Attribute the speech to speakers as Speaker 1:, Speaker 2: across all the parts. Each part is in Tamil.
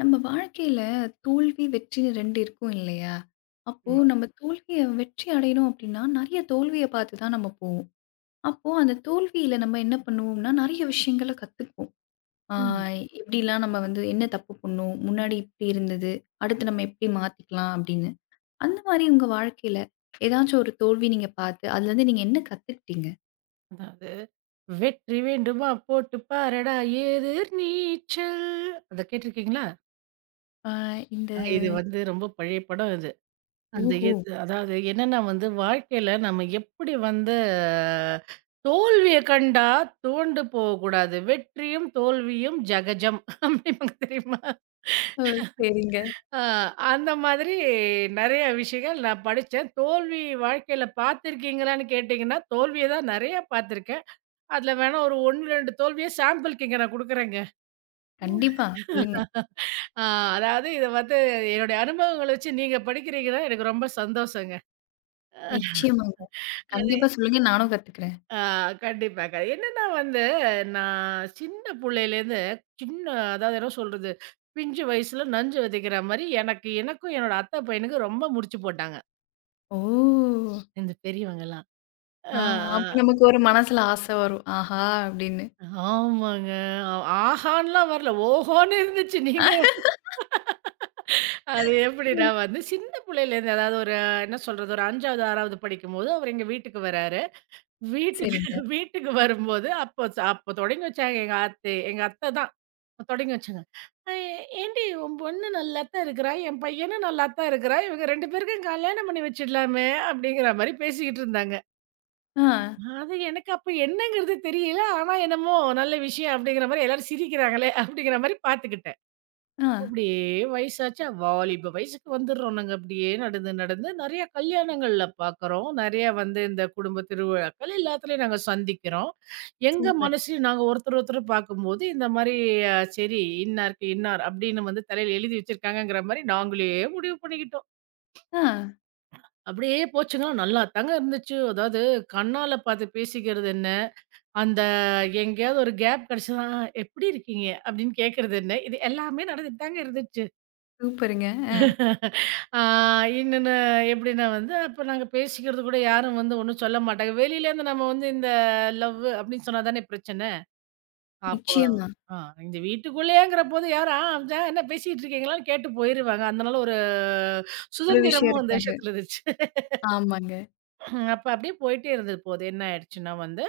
Speaker 1: நம்ம வாழ்க்கையில தோல்வி, வெற்றின்னு 2 இருக்கும் இல்லையா? அப்போ
Speaker 2: ஆமா.
Speaker 1: நம்ம தோல்விய வெற்றி அடையணும் அப்படின்னா, நெறைய தோல்விய பார்த்து தான் நம்ம போவோம். அப்போ அந்த தோல்வியில நம்ம என்ன பண்ணுவோம்னா, நெறைய விஷயங்கள கத்துப்போம். ஆ.
Speaker 2: ம்.
Speaker 1: எப்படிலாம் நம்ம வந்து என்ன தப்பு பண்ணோம்? முன்னாடி இப்படி இருந்தது. அடுத்து நம்ம எப்படி மாத்திக்கலாம் அப்படின்னு. அந்த மாரி உங்க வாழ்க்கையில ஏதாச்சும் ஒரு தோல்வி நீங்க பார்த்து, அதுலருந்து நீங்க என்ன கத்துக்கிட்டீங்க?
Speaker 2: அதாவது "வெற்றி வேண்டுமா போட்டு பாரடா எதிர் நீச்சல்" அத கேட்டிருக்கீங்களா?
Speaker 1: ஆ. இந்த
Speaker 2: இது வந்து ரொம்ப பழைய படம் இது. அந்த
Speaker 1: ஓஹோ!
Speaker 2: எது அதாவது என்னன்னா வந்து வாழ்க்கையில நம்ம எப்படி வந்து தோல்விய கண்டா துவண்டு போகக்கூடாது. வெற்றியும் தோல்வியும் ஜகஜம் அப்படிம்பாங்க தெரியுமா?
Speaker 1: ஓ! சரிங்க.
Speaker 2: ஆ அந்த மாதிரி நெறைய விஷயங்கள் நான் படிச்சேன். தோல்வி வாழ்க்கையில பார்த்துருக்கீங்களான்னு கேட்டீங்கன்னா, தோல்விய தான் நெறைய பார்த்துருக்கேன். அதில வேணா ஒரு 1, 2 தோல்விய சாம்பிள்க்கு இங்க நான் குடுக்குறேங்க.
Speaker 1: கண்டிப்பா. சொல்லுங்க.
Speaker 2: ஆ அதாவது இத வந்து என்னுடைய அனுபவங்கள வச்சு நீங்க படிக்கிறீங்கன்னா எனக்கு ரொம்ப சந்தோஷங்க.
Speaker 1: நிச்சயமாங்க. கண்டிப்பா சொல்லுங்க. நானும் கத்துக்கிறேன்.
Speaker 2: ஆ கண்டிப்பாங்க. என்னன்னா வந்து நான் சின்ன புள்ளையிலேருந்து சின்ன அதாவது என்ன சொல்றது? பிஞ்சு வயசுல நஞ்சு விதைக்கிற மாரி எனக்கு எனக்கும் என்னோட அத்தை பையனுக்கும் ரொம்ப முடிச்சு போட்டாங்க.
Speaker 1: ஓ!
Speaker 2: இந்த பெரியவங்கலாம்.
Speaker 1: ஆ,
Speaker 2: ஆ ஆ
Speaker 1: அப்ப நமக்கு ஒரு மனசுல ஆசை வரும். ஆஹா! அப்படின்னு.
Speaker 2: ஆமாங்க. ஆ, ஆஹான்லாம் வரல. ஓஹோன்னு இருந்துச்சு. நீங்க அது எப்படின்னா
Speaker 1: ம்.
Speaker 2: வந்து சின்ன பிள்ளையிலேருந்து அதாவது ஒரு என்ன சொல்றது ஒரு 5வது, 6வது படிக்கும்போது அவரு எங்க வீட்டுக்கு வராரு. வீட்டுக்கு
Speaker 1: சரிங்க.
Speaker 2: வீட்டுக்கு வரும்போது அப்போ அப்போ தொடங்கி வச்சாங்க எங்க ஆத்தி எங்க அத்தை தான் தொடங்கி வச்சாங்க. அ "ஏன்டி உன் பொண்ணு நல்லா தான் இருக்கிறா, என் பையனும் நல்லா தான் இருக்கிறா. இவங்க 2 பேருக்கும் கல்யாணம் பண்ணி வச்சிடலாமே!" அப்படிங்கிற மாரி பேசிக்கிட்டு இருந்தாங்க.
Speaker 1: ஆ,
Speaker 2: அது எனக்கு அப்ப என்னங்கிறது தெரியல. ஆனா என்னமோ நல்ல விஷயம் அப்படிங்கிற மாரி எல்லாரும் சிரிக்கிறாங்களே அப்படிங்கிற மாரி பார்த்துக்கிட்டேன்.
Speaker 1: ஆ,
Speaker 2: அப்படியே வயசாச்சா, வாலிப வயசுக்கு வந்துர்றோம் நாங்க அப்படியே நடந்து, நடந்து. நெறைய கல்யாணங்கள்ல பார்க்குறோம். நெறைய வந்து இந்த குடும்ப திருவிழாக்கள் எல்லாத்துலயும் நாங்க சந்திக்கிறோம். எங்க
Speaker 1: சூப்பர்.
Speaker 2: மனசுலயும் நாங்க ஒருத்தர், ஒருத்தர் பார்க்கும்போது இந்த மாரி சரி இன்னாருக்கு இன்னார் அப்படின்னு வந்து தலையில எழுதி வச்சிருக்காங்கங்கிற மாரி நாங்களே முடிவு பண்ணிக்கிட்டோம்.
Speaker 1: ஆ,
Speaker 2: அப்படியே போச்சுங்க. நல்லா தாங்க இருந்துச்சு. அதாவது கண்ணால பார்த்து பேசிக்கிறது என்ன, அந்த எங்கேயாவது ஒரு கேப் கெடைச்சதுனா, "எப்படி இருக்கீங்க?" அப்படின்னு கேட்கறது என்ன, இது எல்லாமே நடந்துட்டு தாங்க இருந்துச்சு.
Speaker 1: சூப்பருங்க. அ,
Speaker 2: ஆ இன்னொன்னு எப்படின்னா வந்து, அப்ப நாங்க பேசிக்கிறது கூட யாரும் வந்து ஒண்ணும் சொல்ல மாட்டாங்க. வெளியிலேருந்து நம்ம வந்து இந்த லவ் அப்படின்னு சொன்னா தானே பிரச்சனை. அப்போ
Speaker 1: நிச்சயமா.
Speaker 2: ஆ இந்த வீட்டுக்குள்ளேயேங்கிறபோது யாரும், ஆ ஜ என்ன பேசிட்டு இருக்கீங்களான்னு கேட்டு போயிருவாங்க. அதனால ஒரு
Speaker 1: ஒரு விஷயம்
Speaker 2: சுதந்திரமும் அந்த
Speaker 1: இருக்காது.
Speaker 2: விஷயத்துல இருந்துச்சு.
Speaker 1: ஆமாங்க.
Speaker 2: அப்ப அப்படியே போயிட்டே இருந்தது போது. என்ன ஆயிடுச்சுன்னா வந்து,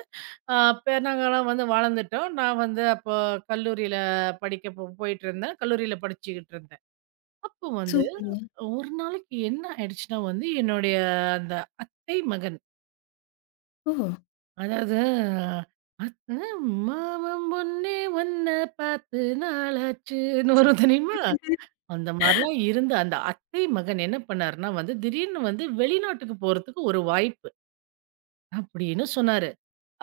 Speaker 2: அப்ப நாங்கலாம் வந்து வளர்ந்துட்டோம். நான் வந்து அப்போ கல்லூரியில படிக்க போயிட்டுருந்தேன். கல்லூரியில படிச்சுக்கிட்டு இருந்தேன். அப்போ வந்து
Speaker 1: சூப்பருங்க.
Speaker 2: ஒரு நாளைக்கு என்ன ஆயிடுச்சுன்னா வந்து, என்னுடைய அந்த அத்தை மகன்.
Speaker 1: ஓ!
Speaker 2: அதாவது "அத்த மாமன் பொண்ணே ஒன்ன பார்த்து நாளாச்சுன்னு" வரும் தெரியுமா? அந்த மாரிலாம் இருந்த அந்த அத்தை மகன் என்ன பண்ணாருன்னா வந்து, திடீர்னு வந்து வெளிநாட்டுக்கு போறதுக்கு ஒரு வாய்ப்பு அப்படின்னு சொன்னாரு.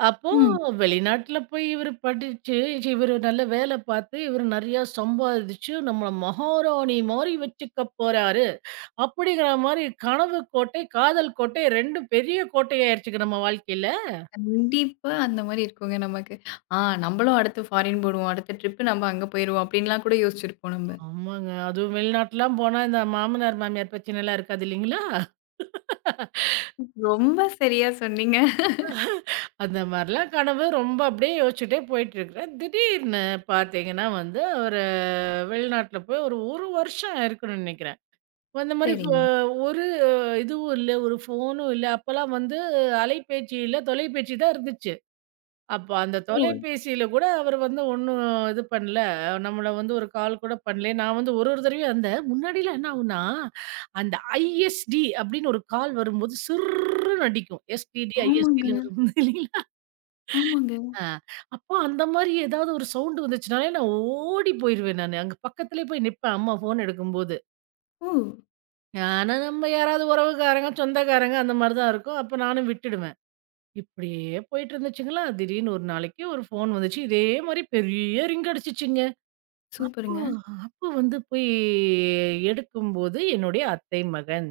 Speaker 2: அப்போ
Speaker 1: ம்.
Speaker 2: வெளிநாட்ல போய் இவரு படிச்சு, இவரு நல்ல வேலை பார்த்து, இவரு நெறையா சம்பாதிச்சு, நம்மள மகாராணி மாரி வச்சுக்க போறாரு. அப்படிங்கிற மாரி கனவு கோட்டை, காதல் கோட்டை 2ம் பெரிய கோட்டையாயிருச்சுங்க நம்ம வாழ்க்கையில.
Speaker 1: கண்டிப்பா அந்த மாரி இருக்குங்க நமக்கு. ஆ. நம்பளும் அடுத்து ஃபாரின் போடுவோம். அடுத்த ட்ரிப் நம்ம அங்க போயிருவோம். அப்படின்லாம் கூட யோசிச்சிருப்போம் நம்ம.
Speaker 2: ஆமாங்க. அதுவும் வெளிநாட்டுலாம் போனா இந்த மாமனார், மாமியார் பிரச்சனைலாம் இருக்காது இல்லைங்களா?
Speaker 1: ரொம்ப சரியா சொன்னீங்க.
Speaker 2: அந்த மாரிலாம் கனவு ரொம்ப அப்படியே யோசிச்சுட்டே போயிட்டுருக்கிறேன். திடீர்னு பார்த்தீங்கன்னா வந்து, ஒரு வெளிநாட்ல போய் ஒரு 1 வருஷம் இருக்கணும்னு நெனைக்கிறேன். அந்த மாரி
Speaker 1: சரிங்க.
Speaker 2: ஒரு இதுவும் இல்ல, ஒரு ஃபோனும் இல்ல. அப்பலாம் வந்து அலைபேச்சி இல்ல, தொலைபேச்சி தான் இருந்துச்சு. அப்ப அந்த
Speaker 1: ஓ!
Speaker 2: தொலைபேசியில கூட அவர் வந்து ஒண்ணும் இது பண்ணல. நம்மள வந்து ஒரு கால் கூட பண்ணல. நான் வந்து ஒரு ஒரு தடவையும் அந்த முன்னாடிலாம் என்ன ஆகும்னா, அந்த ISD அப்படின்னு ஒரு கால் வரும்போது சிர்ருன்னு அடிக்கும். STD,
Speaker 1: ஆமாங்க,
Speaker 2: ISDன்னு வரும்போது இல்லைங்களா?
Speaker 1: ஆமாங்க.
Speaker 2: ஆ, அப்போ அந்த மாரி ஏதாவது ஒரு சவுண்ட் வந்துச்சுனாலே நான் ஓடி போயிருவேன் நானு. அங்க பக்கத்திலேயே போய் நிப்பேன் அம்மா ஃபோன் எடுக்கும்போது.
Speaker 1: ஓ!
Speaker 2: ஆனா நம்ம யாராவது உறவுக்காரங்க, சொந்தக்காரங்க அந்த மாரி தான் இருக்கும். அப்ப நானும் விட்டுடுவேன். இப்படியே போயிட்டு இருந்துச்சுங்களா, திடீர்னு ஒரு நாளைக்கு ஒரு ஃபோன் வந்துச்சு. இதே மாரி பெரிய ரிங் அடிச்சுச்சுங்க. ஓ!
Speaker 1: சூப்பருங்க.
Speaker 2: அப்ப வந்து போய் எடுக்கும்போது, என்னுடைய அத்தை மகன்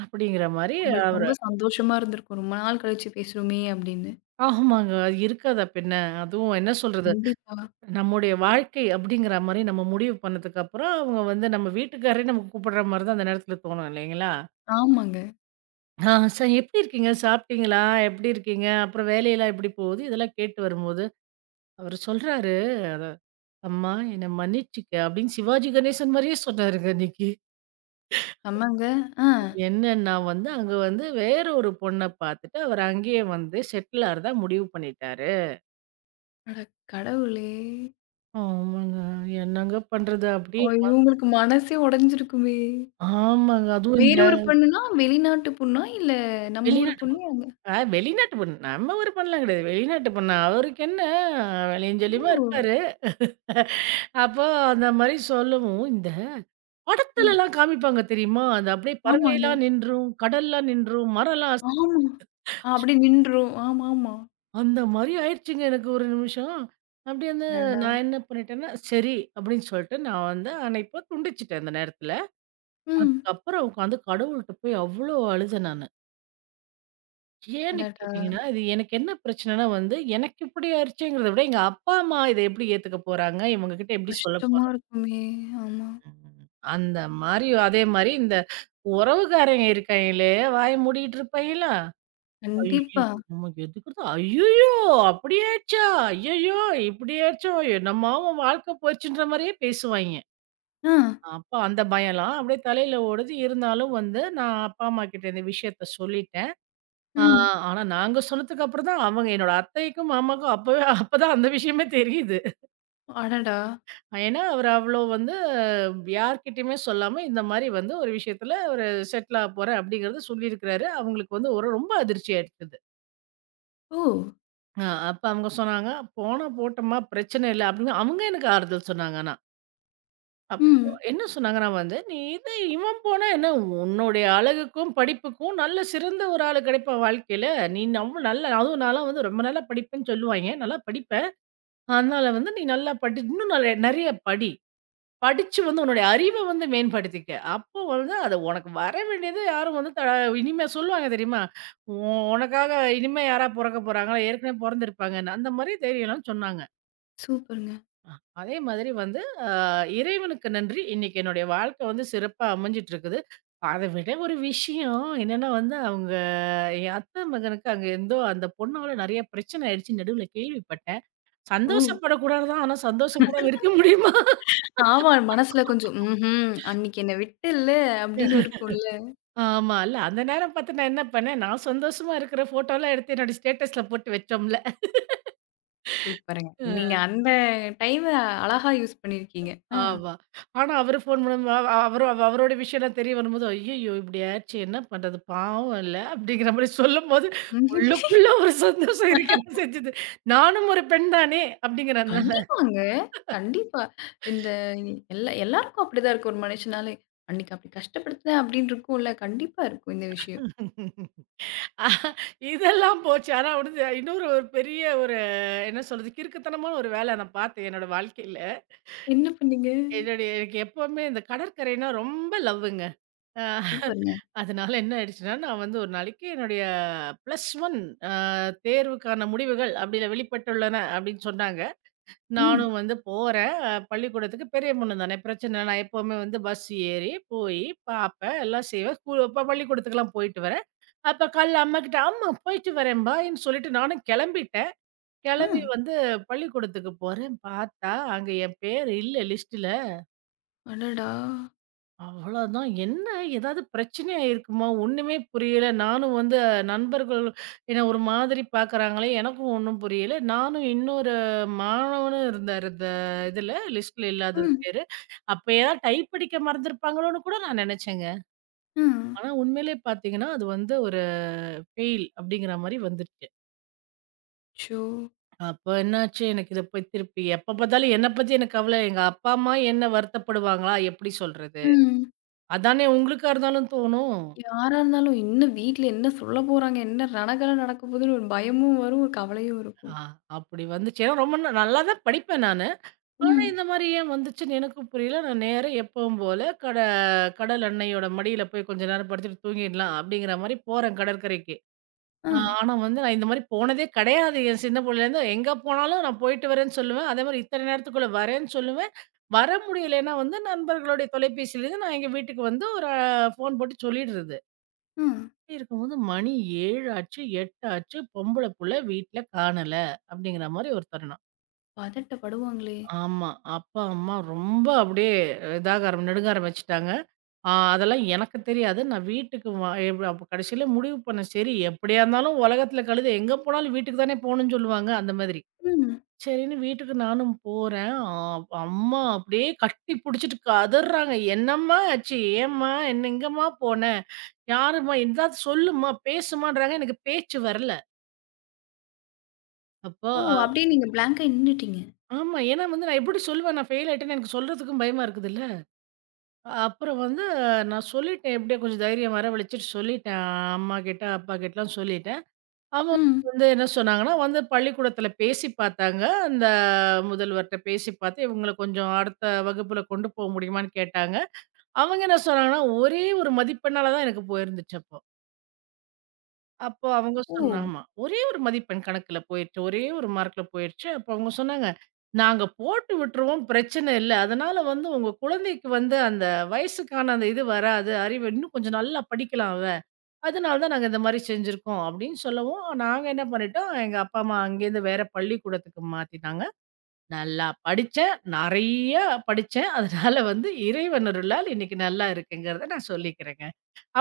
Speaker 2: அப்படிங்கிற மாரி
Speaker 1: உங்களுக்கு
Speaker 2: அவரு
Speaker 1: ரொம்ப சந்தோஷமா இருந்திருக்கும். ரொம்ப நாள் கழிச்சு பேசுறோமே அப்படின்னு.
Speaker 2: ஆமாங்க. அது இருக்காதா பின்ன. அதுவும் என்ன சொல்றது,
Speaker 1: கண்டிப்பா.
Speaker 2: நம்முடைய வாழ்க்கை அப்படிங்கிற மாரி நம்ம முடிவு பண்ணதுக்கப்புறம், அவங்க வந்து நம்ம வீட்டுக்காரரே நமக்கு கூப்பிடுற மாரி தான் அந்த நேரத்துல தோணும் இல்லைங்களா?
Speaker 1: ஆமாங்க.
Speaker 2: ஆ சார் எப்படி இருக்கீங்க? சாப்பிட்டீங்களா? எப்படி இருக்கீங்க? அப்புறம் வேலையெல்லாம் எப்படி போகுது? இதெல்லாம் கேட்டு வரும்போது, அவரு சொல்றாரு அத அம்மா என்ன மன்னிச்சுக்க அப்படின்னு சிவாஜி கணேசன் மாரியே சொன்னாருங்க அன்னைக்கு.
Speaker 1: ஆமாங்க. ஆ.
Speaker 2: என்னன்னா வந்து அங்க வந்து வேற ஒரு பொண்ண பார்த்துட்டு அவர் அங்கேயே வந்து செட்டில் ஆறதா முடிவு பண்ணிட்டாரு.
Speaker 1: அட, கடவுளே!
Speaker 2: ஆமாங்க. என்னங்க பண்றது
Speaker 1: ஓ!
Speaker 2: அப்படியே
Speaker 1: இவங்களுக்கு மனசே உடைஞ்சிருக்குமே!
Speaker 2: ஆமாங்க. அதுவும்
Speaker 1: வேற
Speaker 2: இந்த
Speaker 1: ஒரு பொண்ணுனா, வெளிநாட்டு பொண்ணா? இல்ல நம்ம ஊர்
Speaker 2: வெளிநாட்டு
Speaker 1: பொண்ணு அங்க
Speaker 2: வெளிநாட்டு பொண்ணு. நம்ம ஒரு பொண்ணுலாம் கிடையாது. வெளிநாட்டு பொண்ணு. அவருக்கு என்ன வெளஞ்சொலியுமா இருப்பாரு. அப்போ அந்த மாரி சொல்லவும் இந்த
Speaker 1: ம்.
Speaker 2: படத்துலலாம் காமிப்பாங்க தெரியுமா? அது அப்படியே
Speaker 1: ஆமாங்க.
Speaker 2: பறவைலாம் நின்றும், கடல்லாம் நின்றும், மரம்லாம்
Speaker 1: ஆமா. அப்படியே நின்றும். ஆமாமா.
Speaker 2: அந்த மாரி ஆயிடுச்சுங்க எனக்கு ஒரு நிமிஷம். அப்படி வந்து
Speaker 1: அடடா!
Speaker 2: நான் என்ன பண்ணிட்டேன்னா, "சரி" அப்படின்னு சொல்லிட்டு நான் வந்து அணைப்ப துண்டிச்சுட்டேன் அந்த நேரத்துல.
Speaker 1: ம்.
Speaker 2: அதுக்கப்புறம் உட்காந்து கடவுள்ட்ட போய் அவ்ளோ அழுதேன் நானு. ஏன்னு
Speaker 1: அடடா!
Speaker 2: கேட்டீங்கன்னா, இது எனக்கு என்ன பிரச்சனைன்னா வந்து, எனக்கு இப்படி ஆயிடுச்சேங்கிறத விட, எங்க அப்பா, அம்மா இத எப்படி ஏத்துக்க போறாங்க? இவங்க கிட்ட எப்படி சொல்ல
Speaker 1: கஷ்டமா
Speaker 2: போறோம்?
Speaker 1: இருக்குமே! ஆமா.
Speaker 2: ம். அந்த மாரி அதே மாரி இந்த உறவுக்காரங்க இருக்காய்ங்களே, வாய மூடிக்கிட்டு இருப்பாய்ங்களா?
Speaker 1: கண்டிப்பா.
Speaker 2: ஐய்யய்யோ! நமக்கு எதுக்குடா ஐய்யய்யோ! அப்படி ஆயிடுச்சா? ஐய்யய்யோ! இப்படி ஆயிடுச்சோ! என்னம்மா உன் வாழ்க்கை போச்சுன்ற மாரியே பேசுவாய்ங்க.
Speaker 1: ஆ.
Speaker 2: அப்ப அந்த பயம்லாம் அப்படியே தலையில ஓடுது. இருந்தாலும் வந்து நான் அப்பா, அம்மா கிட்ட இந்த விஷயத்த சொல்லிட்டேன். ஆ
Speaker 1: ம்.
Speaker 2: ஆனா நாங்க சொன்னதுக்கு அப்புறம் தான் அவங்க என்னோட அத்தைக்கும், மாமாக்கும் அப்பதான் அந்த விஷயமே தெரியுது.
Speaker 1: அடடா!
Speaker 2: ஏன்னா, அவரு அவ்வளோ வந்து யார்கிட்டயுமே சொல்லாம இந்த மாரி வந்து ஒரு விஷயத்துல ஒரு செட்டில் ஆக போறேன் அப்படிங்கிறத சொல்லியிருக்கிறாரு. அவங்களுக்கு வந்து ஒரு ரொம்ப அதிர்ச்சி ஆயிருக்குது.
Speaker 1: ஓ!
Speaker 2: ஆ, அப்ப அவங்க சொன்னாங்க, "போனா போட்டம்மா பிரச்சனை இல்ல." அப்படின்னு அவங்க எனக்கு ஆறுதல் சொன்னாங்க ஆனா. அப்போ
Speaker 1: ம்.
Speaker 2: என்ன சொன்னாங்கன்னா வந்து, "நீ இது இவன் போனா என்ன உன்னுடைய அழகுக்கும், படிப்புக்கும் நல்ல சிறந்த ஒரு ஆளு கிடைப்பான் வாழ்க்கையில. நீ நம்ம நல்லா அதுவும் நான்லாம் வந்து ரொம்ப நல்லா படிப்பேன்னு சொல்லுவாய்ங்க. நல்லா படிப்பேன். அதனால வந்து நீ நல்லா படி இன்னும் நெறைய நெறைய படி. படிச்சு வந்து உன்னுடைய அறிவ வந்து மேம்படுத்திக்க. அப்போ வந்து அது உனக்கு வர வேண்டியது யாரும் வந்து இனிமே சொல்லுவாங்க தெரியுமா? "உ உனக்காக இனிமே யாரா பொறக்க போறாங்களா? ஏற்கனவே பொறந்திருப்பாங்கன்னு." அந்த மாரி தைரியம்லாம் சொன்னாங்க.
Speaker 1: சூப்பருங்க.
Speaker 2: அதே மாதிரி வந்து அ இறைவனுக்கு நன்றி. இன்னைக்கு என்னுடைய வாழ்க்கை வந்து சிறப்பா அமைஞ்சிட்டுருக்குது. அத விட ஒரு விஷயம் என்னன்னா வந்து, அவங்க என் அத்தை மகனுக்கு அங்க எந்தோ அந்த பொண்ணால நெறைய பிரச்சனை ஆயிடுச்சு நடுவுல கேள்விப்பட்டேன்.
Speaker 1: ஓ!
Speaker 2: சந்தோஷப்படக்கூடாது தான். ஆனா சந்தோஷப்படாம இருக்க முடியுமா?
Speaker 1: ஆமா. மனசுல கொஞ்சம் ம்ஹ்ம். அன்னைக்கு என்ன விட்டல்ல அப்படின்னு இருக்கும்ல.
Speaker 2: ஆமா. இல்ல அந்த நேரம் பார்த்து நான் என்ன பண்ணேன், நான் சந்தோஷமா இருக்கிற ஃபோட்டோலாம் எடுத்து என்னோட ஸ்டேட்டஸ்ல போட்டு வச்சோம்ல.
Speaker 1: சூப்பருங்க.
Speaker 2: அ.
Speaker 1: நீங்க அந்த டைம அழகா யூஸ் பண்ணியிருக்கீங்க. ஆ.
Speaker 2: ஆமா. ஆனா அவரு ஃபோன் பண்ணும்போது அவரோட விஷயம்லாம் தெரிய வரும்போது, "ஐய்யய்யோ! இப்படி ஆச்சு என்ன பண்றது? பாவம் இல்ல." அப்படிங்கிற மாரி சொல்லும்போது, உள்ளுக்குள்ள ஒரு சந்தோஷம் இருக்கத்தான் செஞ்சது. நானும் ஒரு பெண் தானே அப்படிங்கிறன்ல.
Speaker 1: கண்டிப்பாங்க. கண்டிப்பா. இந்த எல்லாருக்கும் அப்படிதான் இருக்கும் ஒரு மனுஷனாலே. அன்னைக்கு அப்படி கஷ்டப்படுத்துனேன் அப்படின்னு இருக்கும்ல. கண்டிப்பா இருக்கும் இந்த விஷயம்.
Speaker 2: இதெல்லாம் போச்சு. ஆனா வந்து ஒரு பெரிய ஒரு என்ன சொல்றது? கிறுக்குத்தனமான ஒரு வேலை நான் பார்த்தேன் என்னோட வாழ்க்கையில.
Speaker 1: என்ன பண்ணீங்க?
Speaker 2: என்னுடைய எனக்கு எப்பவுமே இந்த கடற்கரைன்னா ரொம்ப லவ்வுங்க. அ.
Speaker 1: சூப்பருங்க.
Speaker 2: அதனால என்ன ஆயிடுச்சுன்னா, நான் வந்து ஒரு நாளைக்கு என்னுடைய ப்ளஸ் 1 அ தேர்வுக்கான முடிவுகள் அப்டில வெளிப்பட்டுள்ளன அப்டின்னு சொன்னாங்க.
Speaker 1: ம்.
Speaker 2: நானும் வந்து போறேன். பள்ளிக்கூடத்துக்கு பெரிய பொண்ணு தானே பிரச்சனை இல்ல. நான் எப்பவுமே வந்து பஸ் ஏறி போயி பார்ப்பேன், எல்லாம் செய்வேன். ஸ்கூல் அப்ப பள்ளிக்கூடத்துக்குலாம் போயிட்டு வரேன். அப்ப காலைல அம்மாகிட்ட, "அம்மா போயிட்டு வரேன் பாய்ன்னு" சொல்லிட்டு நானும் கெளம்பிட்டேன்.
Speaker 1: ஆ.
Speaker 2: கெளம்பி வந்து பள்ளிக்கூடத்துக்கு போறேன். பார்த்தா அங்க என் பேர் இல்ல லிஸ்ட்ல.
Speaker 1: அடடா!
Speaker 2: அவ்வளோதான். என்ன ஏதாவது பிரச்சனையா இருக்குமா? ஒண்ணுமே புரியல. நானும் வந்து நண்பர்கள் என்ன ஒரு மாதிரி பார்க்குறாங்களே! எனக்கும் ஒண்ணும் புரியல. நானும் இன்னொரு மாணவனும் இருந்தாரு இந்த இதுல லிஸ்ட்ல இல்லாதது
Speaker 1: ம்.
Speaker 2: பேரு. அப்ப ஏதாவது டைப் அடிக்க மறந்திருப்பாங்களோன்னு கூட நான் நெனச்சேங்க.
Speaker 1: ம்.
Speaker 2: ஆனா உண்மையிலே பார்த்தீங்கன்னா, அது வந்து ஒரு ஃபெயில் அப்டிங்கிற மாரி வந்துருச்சு.
Speaker 1: அச்சோ!
Speaker 2: அப்ப என்னாச்சு எனக்கு இத போய் திருப்பி எப்ப பார்த்தாலும் என்ன பத்தி எனக்கு கவல. எங்க அப்பா, அம்மா என்ன வருத்தப்படுவாங்களா? எப்டி சொல்றது?
Speaker 1: ம்.
Speaker 2: அதானே உங்களுக்கா இருந்தாலும் தோணும்.
Speaker 1: யாரா இருந்தாலும் இன்னும் வீட்ல என்ன சொல்ல போறாங்க? என்ன ரணகலம் நடக்க போகுதுன்னு ஒரு பயமும் வரும், ஒரு கவலையும்
Speaker 2: ஆ,
Speaker 1: இருக்கும்.
Speaker 2: அப்படி வந்துச்சு. ஏன்னா ரொம்ப நல்லா தான் படிப்பேன் நானு. ஆனா,
Speaker 1: ம்.
Speaker 2: இந்த மாரி ஏன் வந்துச்சுன்னு எனக்கும் புரியல. நான் நேரா எப்பவும் போல கடல் அன்னையோட மடியில போய் கொஞ்ச நேரம் படுத்துட்டு தூங்கிடலாம் அப்படிங்கிற மாரி போறேன் கடற்கரைக்கு.
Speaker 1: ஆ.
Speaker 2: ஆனா வந்து நான் இந்த மாரி போனதே கிடையாது. என் சின்ன புள்ளையிலேருந்து எங்க போனாலும் நான் போயிட்டு வரேன்னு சொல்லுவேன். அதே மாரி இத்தன நேரத்துக்குள்ள வரேன்னு சொல்லுவேன். வர முடியலைன்னா வந்து நண்பர்களுடைய தொலைபேசியிலேருந்து நான் எங்க வீட்டுக்கு வந்து ஒரு ஃபோன் போட்டு சொல்லிடுறது.
Speaker 1: ஆ.
Speaker 2: அப்படி இருக்கும்போது மணி 7 ஆச்சு, 8 ஆச்சு பொம்பள புள்ள வீட்ல காணல அப்படிங்கிற மாரி ஒரு தருணம்.
Speaker 1: பதட்டப்படுவாங்களே!
Speaker 2: ஆமா. அப்பா, அம்மா ரொம்ப அப்படியே இதாக ஆரம் நடுங்க ஆரம்பிச்சுட்டாங்க. அதெல்லாம் எனக்கு தெரியாது. நான் வீட்டுக்கு வ எப் அப்ப கடைசியில முடிவு பண்ணேன். சரி எப்படியா இருந்தாலும் உலகத்துல கழுதை எங்க போனாலும் வீட்டுக்கு தானே போணும்னு சொல்லுவாங்க, அந்த மாதிரி.
Speaker 1: ம்.
Speaker 2: சரின்னு வீட்டுக்கு நானும் போறேன். அம்மா அப்படியே கட்டி புடிச்சுட்டு கதர்றாங்க. "என்னம்மா ஆச்சு? ஏம்மா? என்ன எங்கம்மா போன? யாரும்மா? எதாவது சொல்லும்மா, பேசும்மான்றாங்க." எனக்கு பேச்சு வரல. அப்போ
Speaker 1: ஓ! அப்படியே நீங்க பிளாங்க்கா நின்னுட்டீங்க.
Speaker 2: ஆமா. ஏன்னா வந்து நான் எப்படி சொல்லுவேன்? நான் ஃபெயில் ஆயிட்டேன்னு எனக்கு சொல்றதுக்கும் பயமா இருக்குதுல்ல. அப்புறம் வந்து நான் சொல்லிட்டேன் எப்படியோ கொஞ்சம் தைரியம் வரவழைச்சுட்டு சொல்லிட்டேன் அம்மா கிட்ட, அப்பா கிட்டலாம் சொல்லிட்டேன். அவங்க
Speaker 1: ம்.
Speaker 2: வந்து என்ன சொன்னாங்கன்னா, வந்து பள்ளிக்கூடத்தில பேசி பார்த்தாங்க. அந்த முதல்வர்ட்ட பேசி பார்த்து இவங்கள கொஞ்சம் அடுத்த வகுப்புல கொண்டு போ முடியுமான்னு கேட்டாங்க. அவங்க என்ன சொன்னாங்கன்னா, ஒரே ஒரு மதிப்பெண்ணால தான் எனக்கு போயிருந்துச்சு அப்போ. அப்போ அவங்க
Speaker 1: ஓ!
Speaker 2: சொன்னா ஆமா. ஒரே ஒரு மதிப்பெண் கணக்குல போயிருச்சு. ஒரே ஒரு மார்க்ல போயிருச்சு. அப்போ அவங்க சொன்னாங்க, "நாங்க போட்டு விட்டுருவோம். பிரச்சனை இல்ல. அதனால வந்து உங்க குழந்தைக்கு வந்து அந்த வயசுக்கான அந்த இது வராது. அறிவு இன்னும் கொஞ்சம் நல்லா படிக்கலாம் அவ. அதனால தான் நாங்க இந்த மாரி செஞ்சிருக்கோம்." அப்படின்னு சொல்லவும், நாங்க என்ன பண்ணிட்டோம், எங்க அப்பா, அம்மா அங்கேருந்து வேற பள்ளிக்கூடத்துக்கு மாத்திட்டாங்க. நல்லா படிச்சேன். நெறைய படிச்சேன். அதனால வந்து இறைவன் அருளால் இன்னைக்கு நல்லா இருக்கேங்கிறத நான் சொல்லிக்கிறேங்க.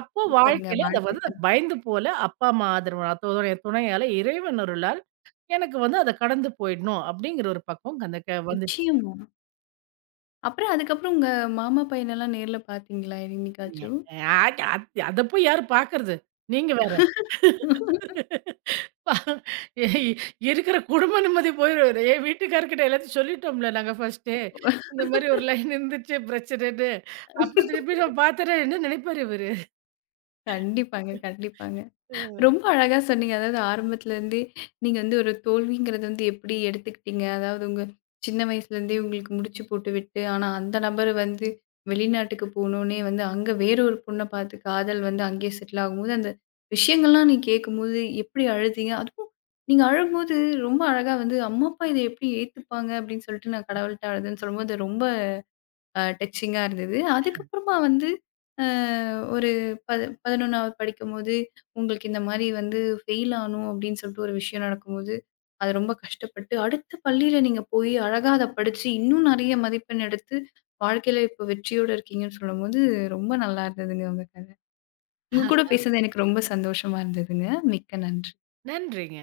Speaker 2: அப்போ
Speaker 1: சூப்பருங்க.
Speaker 2: வாழ்க்கையில அத வந்து
Speaker 1: வாழ்த்துக்கள்.
Speaker 2: நான் பயந்து போல, அப்பா, அம்மா ஆதரவு அதோடைய துணையால இறைவன் அருளால் எனக்கு வந்து அத கடந்து போயிடணும் அப்படிங்கிற ஒரு பக்குவம் அந்த க வந்துச்சுங்க.
Speaker 1: நிச்சயமா. அப்புறம் அதுக்கப்புறம் உங்க மாமா பையனெல்லாம் நேர்ல பார்த்தீங்களா என்னைக்காச்சும்?
Speaker 2: ஆட் அத் அத போய் யாரு பார்க்கறது? நீங்க வேற. பா இ இருக்கிற குடும்ப நிம்மதி போயிரும். என் வீட்டுக்காரர்கிட்ட எல்லாத்தையும் சொல்லிட்டோம்ல நாங்க ஃபர்ஸ்ட்டே. இந்த மாரி ஒரு லைன் இருந்துச்சு பிரச்சனைன்னு. அப்புறம் திருப்பி நான் பார்த்தேன்னா என்ன நினைப்பாரு இவரு?
Speaker 1: கண்டிப்பாங்க, கண்டிப்பாங்க.
Speaker 2: ம்.
Speaker 1: ரொம்ப அழகா சொன்னீங்க. அதாவது ஆரம்பத்துலேருந்தே நீங்க வந்து ஒரு தோல்விங்கிறது வந்து எப்படி எடுத்துக்கிட்டீங்க? அதாவது உங்க சின்ன வயசுலேருந்தே உங்களுக்கு முடிச்சு போட்டுவிட்டு, ஆனா அந்த நபர் வந்து வெளிநாட்டுக்கு போனோனே வந்து அங்க வேற ஒரு பொண்ண பார்த்து காதல் வந்து அங்கேயே செட்டில் ஆகும்போது, அந்த விஷயங்கள்லாம் நீ கேட்கும்போது எப்படி அழுதீங்க? அதுவும் நீங்க அழும்போது ரொம்ப அழகா வந்து, "அம்மா, அப்பா இத எப்படி ஏத்துப்பாங்க?" அப்படின்னு சொல்லிட்டு நான் கடவுள்ட்ட அழுதேன்னு சொல்லும்போது ரொம்ப டச்சிங்கா இருந்தது. அதுக்கப்புறமா வந்து அ ஒரு பதி 11வது படிக்கும்போது, உங்களுக்கு இந்த மாரி வந்து ஃபெயில் ஆனோம் அப்படின்னு சொல்லிட்டு ஒரு விஷயம் நடக்கும்போது, அது ரொம்ப கஷ்டப்பட்டு, அடுத்த பள்ளியில நீங்க போய் அழகா அத படிச்சு, இன்னும் நெறைய மதிப்பெண் எடுத்து, வாழ்க்கையில இப்ப வெற்றியோட இருக்கீங்கன்னு சொல்லும்போது, ரொம்ப நல்லா இருந்ததுங்க உங்க கத. உங்க கூட பேசுனது எனக்கு ரொம்ப சந்தோஷமா இருந்ததுங்க. மிக்க நன்றி.
Speaker 2: நன்றிங்க.